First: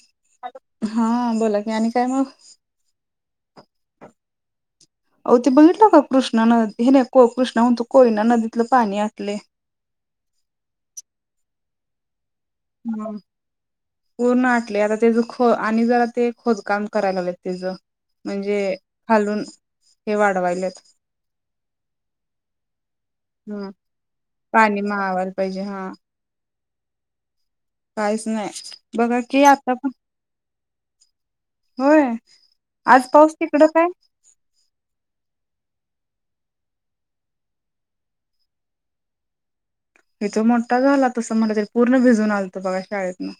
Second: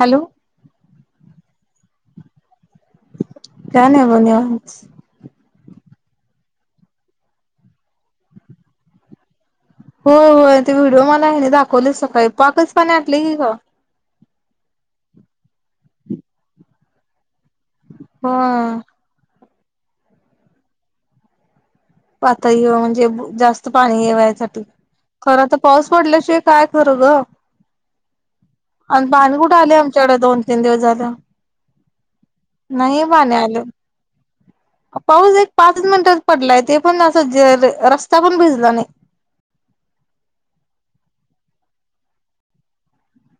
Hello ॅ हा बोला की आणि काय मग काय नाही बघ निवांत कृष्ण नदी हे नाही को कृष्ण म्हून त कोयना नदीतलं पाणी आकले हो हो ते व्हिडिओ मला दाखवले सकाळी पाकच पाण हम आटले की ग पूर्ण आटले आता त्याच ख आणि जरा ते खोदकाम करायला लाग तच म्हणजे होय खालून हे वाढवायलेत पातळी म्हणजे जास्त हम पाणी येव यासाठी पाणी मावायला खरं तर पाहिजे हा पाऊस पडल्याशिवाय काय ठरवलं. काहीच नाही आणि बघा पाणी की कुठं आता आले पण आमच्याकडे दोन तीन दिवस झाले. होय आज पाऊस तिकडं काय? पाऊस एक. पाच मिनिटात पडलाय ते पण अस रस्ता पण भिजला नाही. इथो मोठा झाला तसं म्हट तरी पूर्ण भिजून आलतो बघा शाळेतन.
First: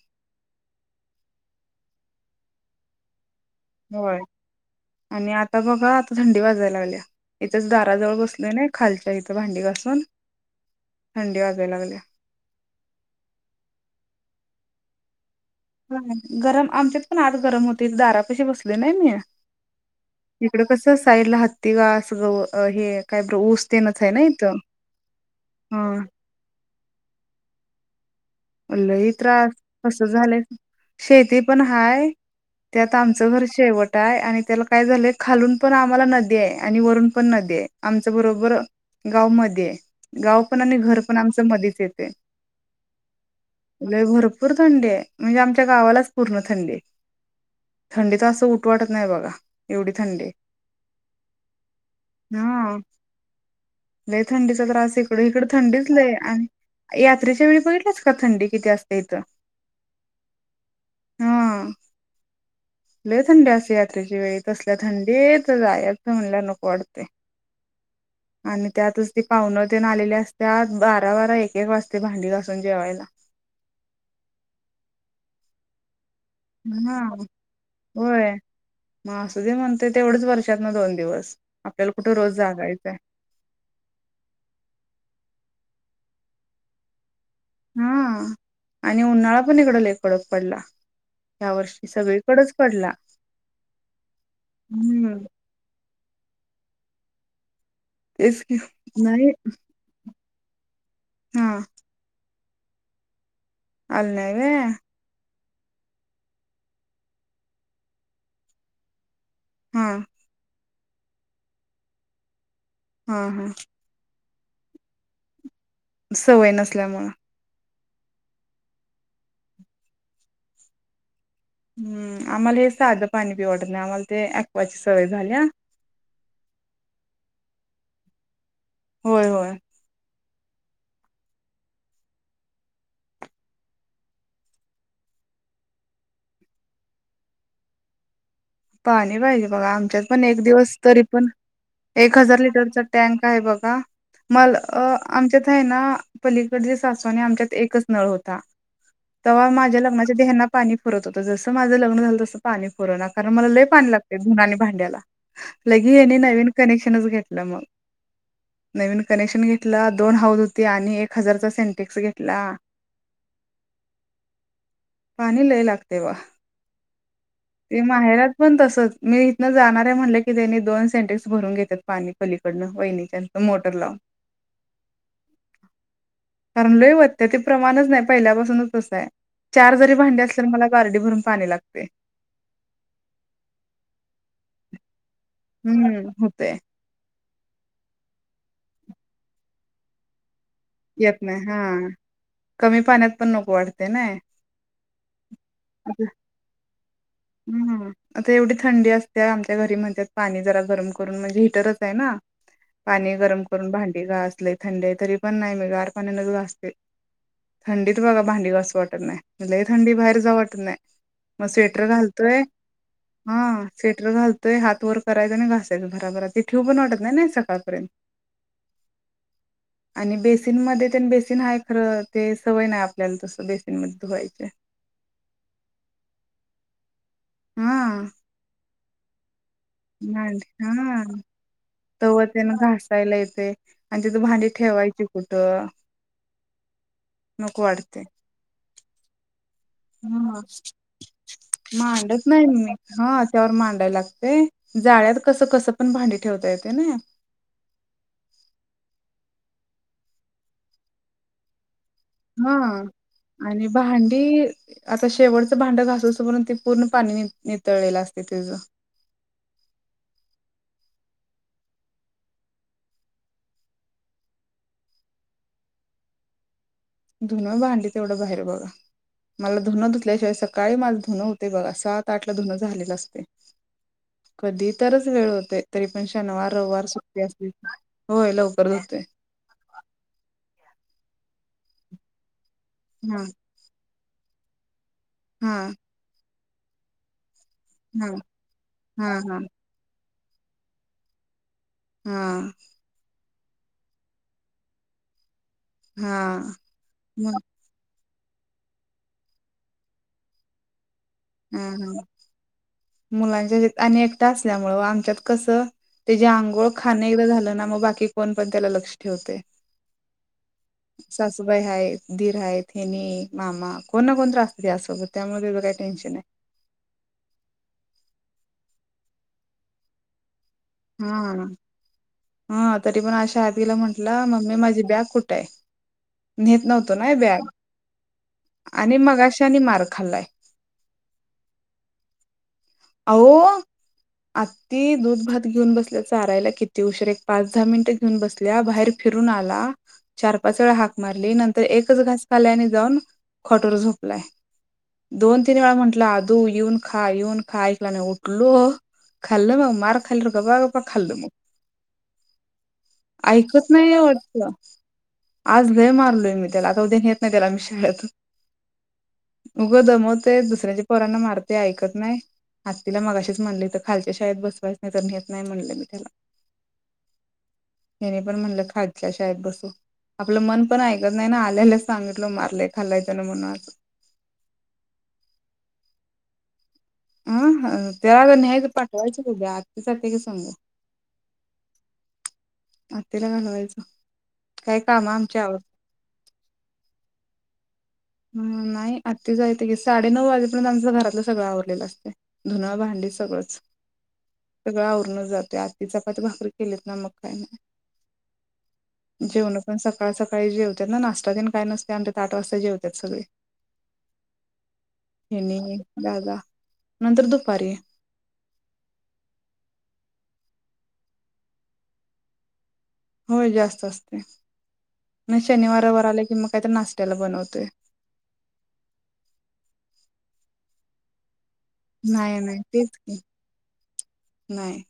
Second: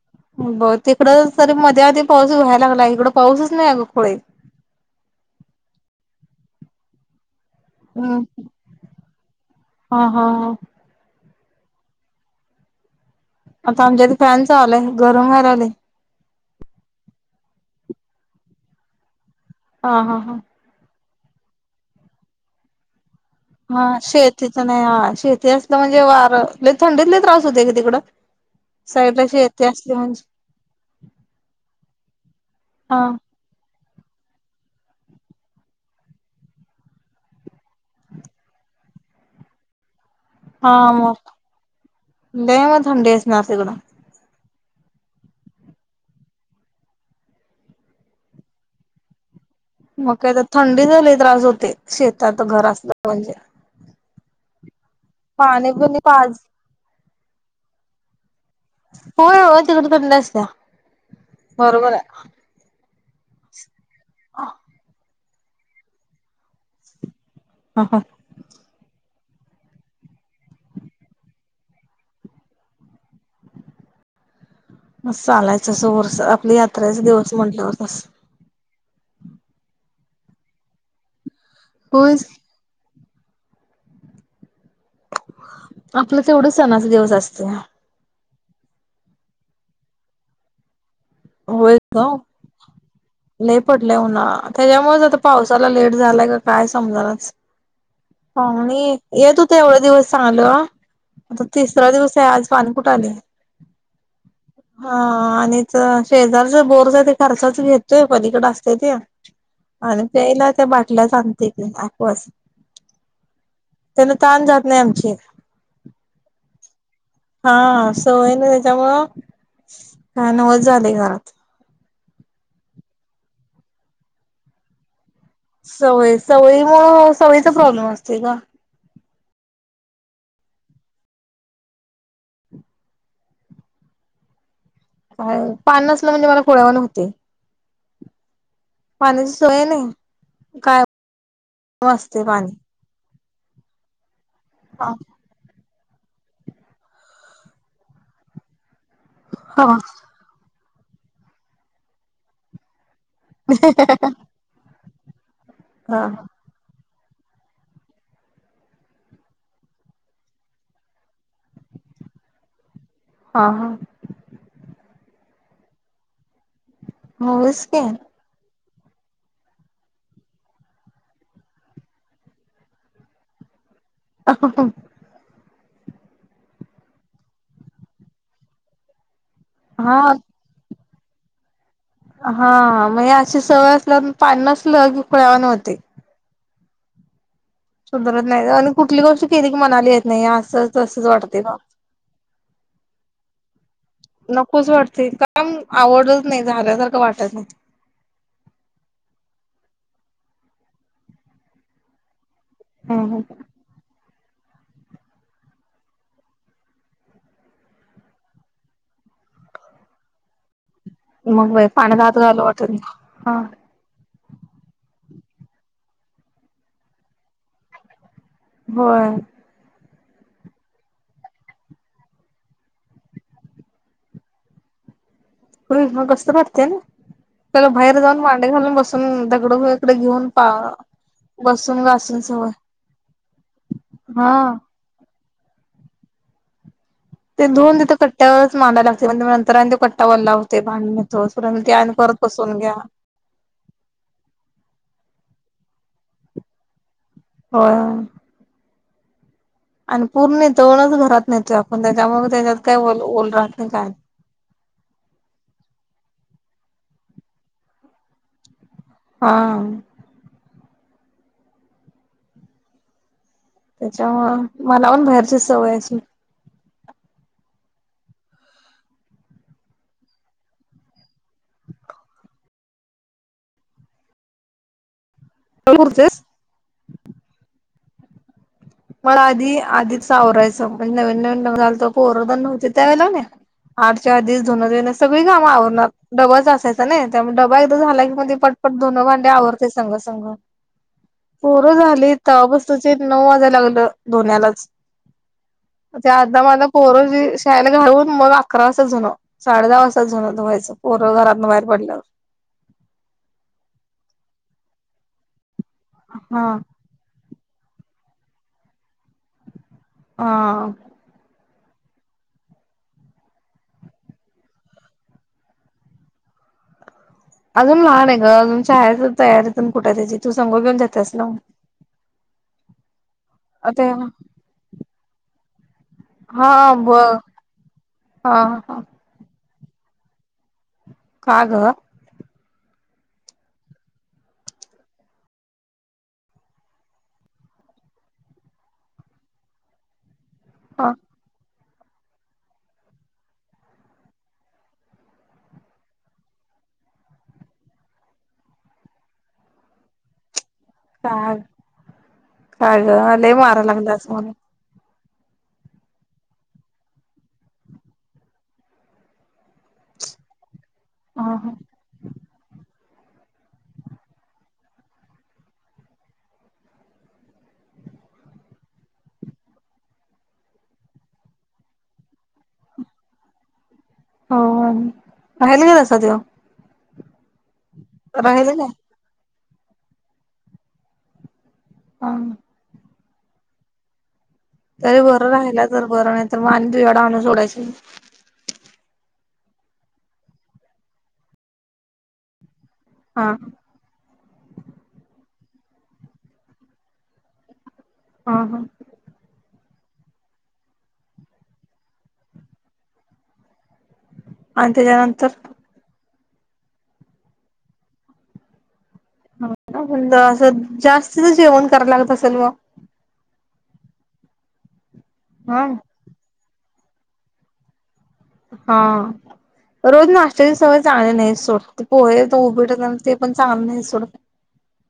ब तिकडं तरी मध्ये आधी पाऊस व्हायला लागला इकड पाऊस. होय आणि आता बघा आता थंडी वाजायला लागल्या. इथेच दाराजवळ हम्म बसले ना खालच्या इथ हा भांडीपासून. हा हा थंडी वाजाय लागल्या. आता आमच्यात फॅन चाललाय गरम व्हायला. लागलय हा गरम आमच्यात पण आत गरम होती दारा पशी बसली नाही मी. हा, हा, हा... साईड ला हत्ती घास ग हे. काय बर ऊस हा तेनच आहे ना इथं शेतीच नाही हा शेती असलं हा म्हणजे वार थंडीतले त्रास होते की तिकडं. लई साईडला त्रास शेती असली कस म्हणजे झालं शेती पण हाय. त्यात हा आमचं घर शेवट. य आणि त्याला काय झालंय खालून पण आम्हाला नदी आहे आणि वरून पण नदी आहे आमच्या बरोबर. गावमध्ये. हा मग लय वेळ थंडी. असणार तिकडं लय भरपूर थंडी म्हणजे आमच्या गावालाच पूर्ण थंडी. थंडीचा असं उठ वाटत नाही बघा. एवढी मग थंडी आहे. का तर थंडी झाले त्रास होते शेतात घर हा असलं म्हणजे लय थंडीचा त्रास इकड इकडं पाणी थंडीच बिणी पाज आणि यात्रेच्या वेळी बघितलं. होय, हो तिकड पडच त्या बरोबर आहे ल थंड अस यात्रेच्या वेळी तसल्या थंडी. तेेत जाय असं म्हणल्या नको वाटते आणि त्यातच. ती पावन तेन आलेली असतत बारा बारा एक एक वाजते भांडी घासून जेवायला. [inaudible] चालायचं अस वर् आपली हा यात्रेचा दिवस म्हटल्यावर तस. होय मग असं जे म्हणतय तेवढंच वर्षात ना दोन दिवस आपल्याला कुठे होय रोज जागायचंय. आपलं तेवढं सणाचा दिवस असत. हा आणि उन्हाळा पण इकडं ले कड पडला. ह्या होय वर्षी सगळीकडेच पडला लले पटले हो ना त्याच्यामुळे आता हम्म पावसाला लेट. झाला का काय समजनाच तेच की मी नाही येत होते एवढे दिवस. चांगलं आता हा तिसरा दिवस आहे आज पाणी कुठे आले. आले नाही. शेजारचा बोरचा ते खर्चाच घेतोय पलीकडे असते ते. हा आणि प्यायला त्या बाटल्या आणते ऐकवा च्या. हा हा तहान जात नाही आमची. सवय नसल्यामुळें. हा सवय ना त्याच्यामुळं काय करमना झालं घरात. हम् आम्हाला हे साधं पाणी पिवटत नाही आम्हाला ते ऐकवा ची सवय आहे. सवय सवय मुळासवयीचा प्रॉब्लेम असते पा. होय, होय. पाणी नसलं म्हणजे मला खुळ्या वाणी होतंय. पाणी पाहिजे बघा आमच्यात पण एक दिवस काय तरी पण एक असते हजार पाणी लिटरचा टॅंक. काय बघा मल हा आमच्यात आहे ना. पलीकड सासवा आमच्यात एकच नळ होता तेव्हा हा माझ्या लग्नाच्या आधी यांना. पाणी फरत होतं जसं माझं लग्न झालं तसं पाणी फुरवणार कारण मला लय पाणी लागते धुना आणि भांड्याला लगी हा याने नवीन कनेक्शनच घेतलं मग नवीन कनेक्शन घेतला दोन हाऊद होते आणि एक हजारचा सेंटेक्स घेतला हा हा पाणी लय लागते वा होच की ते माहेरात पण तस मी इथनं जाणार आहे म्हटले की त्यांनी दोन सेंटेक्स भरून घेतात पाणी पलीकडनं वहिणीच्या मोटर लावून अ ठमलोय होतते ते प्रमाणच नाही पहिल्यापासूनच असं आहे चार जरी हा भांडे असले तर मला गार्डी भरून पाणी लागते हा म्हणजे अशी सवय असल्या पान नसलं की खुळ्यावा न होते ते सुधरत नाही आणि कुठली गोष्ट केली की मणाली येत नाही असं तसंच येत वाटते नाही ना हा कमी पाण्यात पण नको वाटते ना नकोच वाटते काम आता आवडत नाही झाल्यासारख हम्म आता एवढी थंडी असते आ घरी म्हणतात पाणी जरा गरम करून म्हणजे हिटरच आहे ना हम्म पाणी गरम करून भांडी घ अस थंड तरी पण नाही मी गार पाणी न वा असते थंडीत बघा भांडी घास वाटत नाही म्हलाही थंडी बाहेर जाऊवटत नाही मग पाण य हा स्टर घालतोय हात व करायचं आणि घासायचं बराबर ते ठेव पण वाटत नाही नाही सकाळपर्यंत होय आणि बेसिनमध्येध्ये त्या बेसिन हाय खरं ते सवय नाही आपल्याला तस बेसिनमध्ये धुवायचे [inaudible] र मग गस्त भरते ना त्याला हा बाहेर जाऊन मांडे घालून बसून द इड इकडे घेऊन पा बसून घासून सवय तवतेन घसायला येते आणि तिथ हा. भांडी ठेवायची कुठं ते नको धोन तिथं कट्ट्यावरच मारायला लागते नंतर कट्टा वल्ला ह होते भांडण होतोस परत ते आणि परत मांडत नाही बसवून मी घ्या हा त्यावर मांडायला लागते. ळ्यात कस कस पण भांडी ठेवता येते ना हो, आणि पूर्ण जवणच घरात नय, हा आणि काय. भांडी आता शेवटचं भांड घास अस म्ह ते पूर्ण पाणी नितळलेलं असते तिच हा, त्याच्यामु मला पण बाहेरचीच सवयाची धुन भांडली तेवढं बाहेर बघा मला धुनं धुतल्याशिवाय सकाळी माझं धुनं होते बघा सात आटला धुनं झालेला असते. कधी तरच वेळ होते तरी पण पुरतेच शनिवार रविवार सुट्टी असते होय लवकर धुतोय. मला आधी आधीच सावरायचं म्हणजे नवीन नवीन झालं तर कोर नव्हत त्या वेळे हा आठच्याीस जोन सगळी काम हा आवरणार डबलच असायचं ना त्यामुळेड, एकदा झाला हा कि मग पटपट दोन हा भांडे हा आवरडते संघ संघ. पोरं झाली तर हा बस तचे नऊ वाजयला लागलं धोनलाच ते आ हा माझला पोर मग शाला घाून, मग अकरा वाजत झाणं साडे दहा वाजताात झाण धुवायचं, पोरं घरातन बाहेर हम पडल्यावर. ह मुलांच्या आणि एकटा असल्यामुं आमच्यात कसं. त्याची हा आंघोळ खाणे एकदा झालं ना मग बाकी कोण पण त्याला लक्ष ठेवते हा, सुभय आहे धीर आहे हेिनी मामा कोणणा कोणत असत त्यासोबत त्यामुळे काही टेन्शन आहे. अजून लहान आहे ग अजून शाळेची तयारी पण कुठ त्याची तशी, जात्यास ना, हा हा तरी पण आशा अ आत्तीला ते म्हटलं मम्मी माझी बॅग कुठे आहे. हा नेत ब नव्हते नाय बॅग हा हा आणि मगाशानी मार खाल्लाय का ग, आवो, आत्ती दूध भात घेऊन बसल्या चारायला किती उशीर एक पाच दहा मिनिटं घेऊन बसल्या बाहेर फि फिरून आला चार पाच वेळा हाक का मारली नं तर एकच घास खाल्लाय आणि जाऊन खाॅटवर झोपलाय. दोन तीन वेळा म्हटल आदू येऊन खा येऊन ऐकला नाही उठलो खाल्ल म मरा खाल्ल गपागप मग खाल्ल मग काय ग लय मारा ऐकत नाही लागलास मला आपलं आज लय मारलोय मी त्याला आता उद्या नेत नाही त्याला शाळेत उगं दमवतोय दुसऱ्यांच्या पोरांना मारतोय ह ऐकत नाही. आत्तीला मघाशीच म्हणले तर खालच्या शाळेत बसवायच नाही तर न्हेत नाही म्हणलं मी त्याला त्याने पण म्हणलं खालच्या शाळेत बसव आपलं मन पण ऐकत नाही ना आल्यालाच सांगितलं मारलंय खाल्लाय तेनं म्हणूनं आज. ह बाहेर लई असतोय त्यो हं त्याला राहिल नाही काय तर पाठवायचे त्याची आत्ती सांगत्या समजावून. हा, आत्तीला घालवायचं, काय तरी काम बरं आमची आवर राहिला तर बरं नाही तर मग आणि तुझ्याकडं आणून सोडायचं ह नाही आत्त्या जाईदे की साडेनऊ वाजेपर्यंत आमचं घरातलं सगळं आवरलेलं असतय. धुन भांडी हा सगळंच सगळं आवरण जाते आत्ती चपाती भाकरी केलीत ना मग काय नाही. हा हा, जेवण पण सकाळ सकाळी जेवतात ना नाश्ता तेन काय नसतय आमच्यात आठ वाजता जेवतात सगळे आणि त्याच्यानंतर हेनी दादा नंतर दुपारी मग लागलीच जास्तीच जेवण करावं लागत असेल व होय जास्त असतय म हा शनिवार रविवार आला की मग काहीतरी नाश्त्याला बनवतोय हा रोज नाश्त्याची सवय चांगली नाही सोट ते पोहे ते नाही नाही उपीट तेच ते की पण चांगलं नाही सोड नाही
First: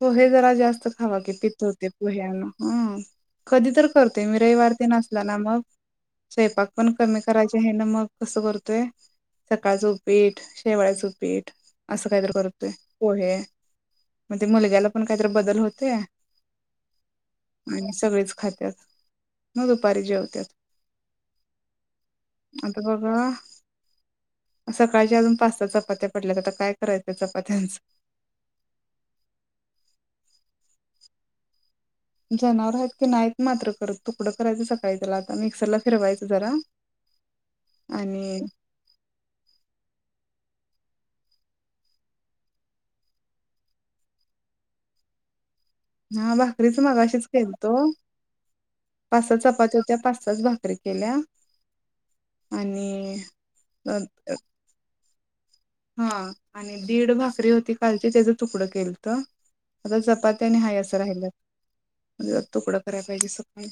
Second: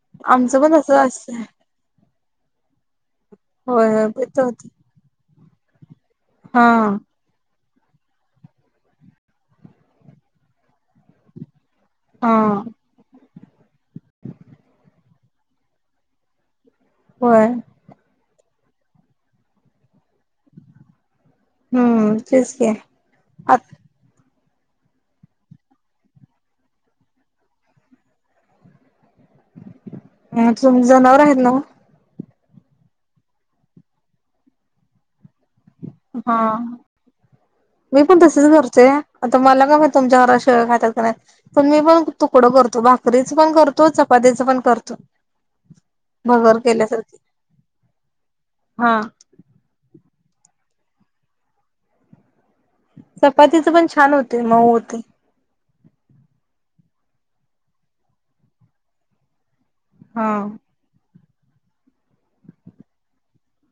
पोहे जरा आमचं पण जास्त तसं खावा असत की पित्त होतय पोह्यान हम कधी तर होय होय करतोय मी पित्त होत रविवार तेन असला ना मग हा स्वयंपाक पण कमी करायचे हे ना मग कसं करतोय सकाळचं उपीठ शेवळ्याचं उपीठ असं काहीतरी हा करतोय पोहे म्ह ते मुलग्याला पण काहीतरी बदल होतोय होय आणि सगळीच खात्यात मग दुपारी जेवत्यात हम्म तेच की आता बघा सकाळच्या अजून पाच सहा चपात्या पडल्यात आता काय करायचं चपात्यांचं अ तुमची जनावर आहेत नवं जनावर आहेत की नाहीत मात्र करत तुकडं करायचं सकाळीच जरा हा मी पण आणि तसेच करतोय आता मला काय माहित तुमच्या हस शिळ खात्यात खरं पण मी पण तुकड करतो भाकरीच पण करतो चपातीच पण करतो हा भगर भाकरीच केल्यासारखी मगाशीच केलतो हा पाच सहा चपात्या हुत्या पास असच भाकरी केल्या आणि चपातीच पण छान होतय मऊ होतय हा आणि दीड भाकरी होती कालची त्याच तुकडं केलत आता हा चपात्याने हाय असं राहिलं. म्हणजे तुकडं करायला पाहिजे सकाळी.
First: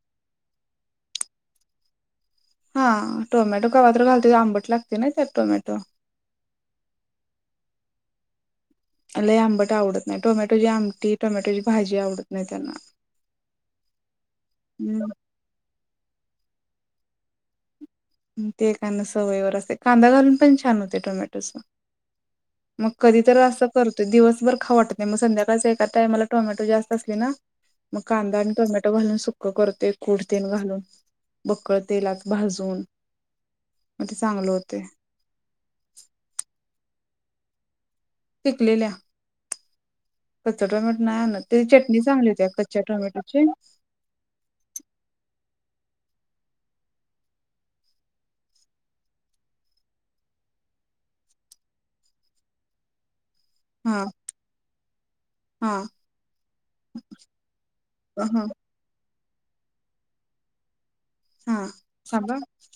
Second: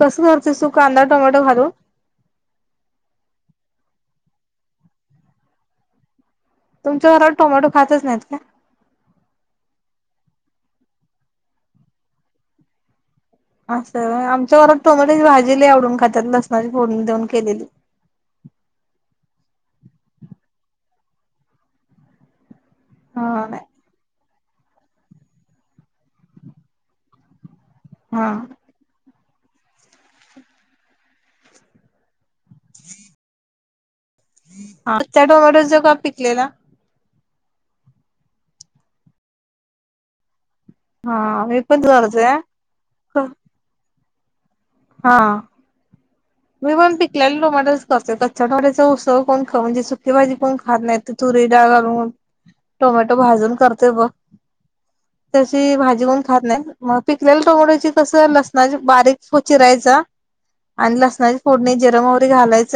कसं करतीच तू कांदा टोमॅटो घालू - हा टोमॅटो केव्हातर घालते आंबट लागते ना तर टोमॅटो - तुमच्या घरात टोमॅटो खातच नाहीत का? लय आंबट आवडत नाही. टोमॅटोची आमटी टोमॅटोची भाजी आवडत. नाही त्यांना असं आमच्या घरात हम्म टोमॅटेची भाजी लय आवडून खातात लसणाची फोडणी देऊन केलेली ते कांदा सवयीवर असते कांदा घालून पण छान होते टोमॅटोच मग कधी तर हा नाही असं करतोय दिवसभर खाऊ वाटत नाही. मग संध्याकाळच एका टाईमला टोमॅटो जास्त असले ना मग हा कांदा आणि टोमॅटो घालून सुक्क करते कुटतेल घालून बकंळ तेलात भाजून मग ते चांगलं होतय कच्चा टोमॅटोच का पिकलेला? पिकलेल्या कच्चा टोमॅटो नाही आणत हा मी त्याची पण चटणी करतोय चांगली होती कच्च्या टोमॅटोची हा. मी पण पिकलेला टोमॅटो करतोय. कच्चा टोमॅटच उसळ कोण खात नाहीत म्हणजे सुकी भाजी कोण खात नाही तु डाळ घालून टोमॅटो भाजून करतेय हा बघ हा तशी भाजी कोन खात नाही. मग पिकलेल्या टोमॅटोची कस हा लसणाची बारीक बारीक चिरायचा आणि लसणाची हा फोडणी जीरे मोहरी थांबा वगैरे घालायच.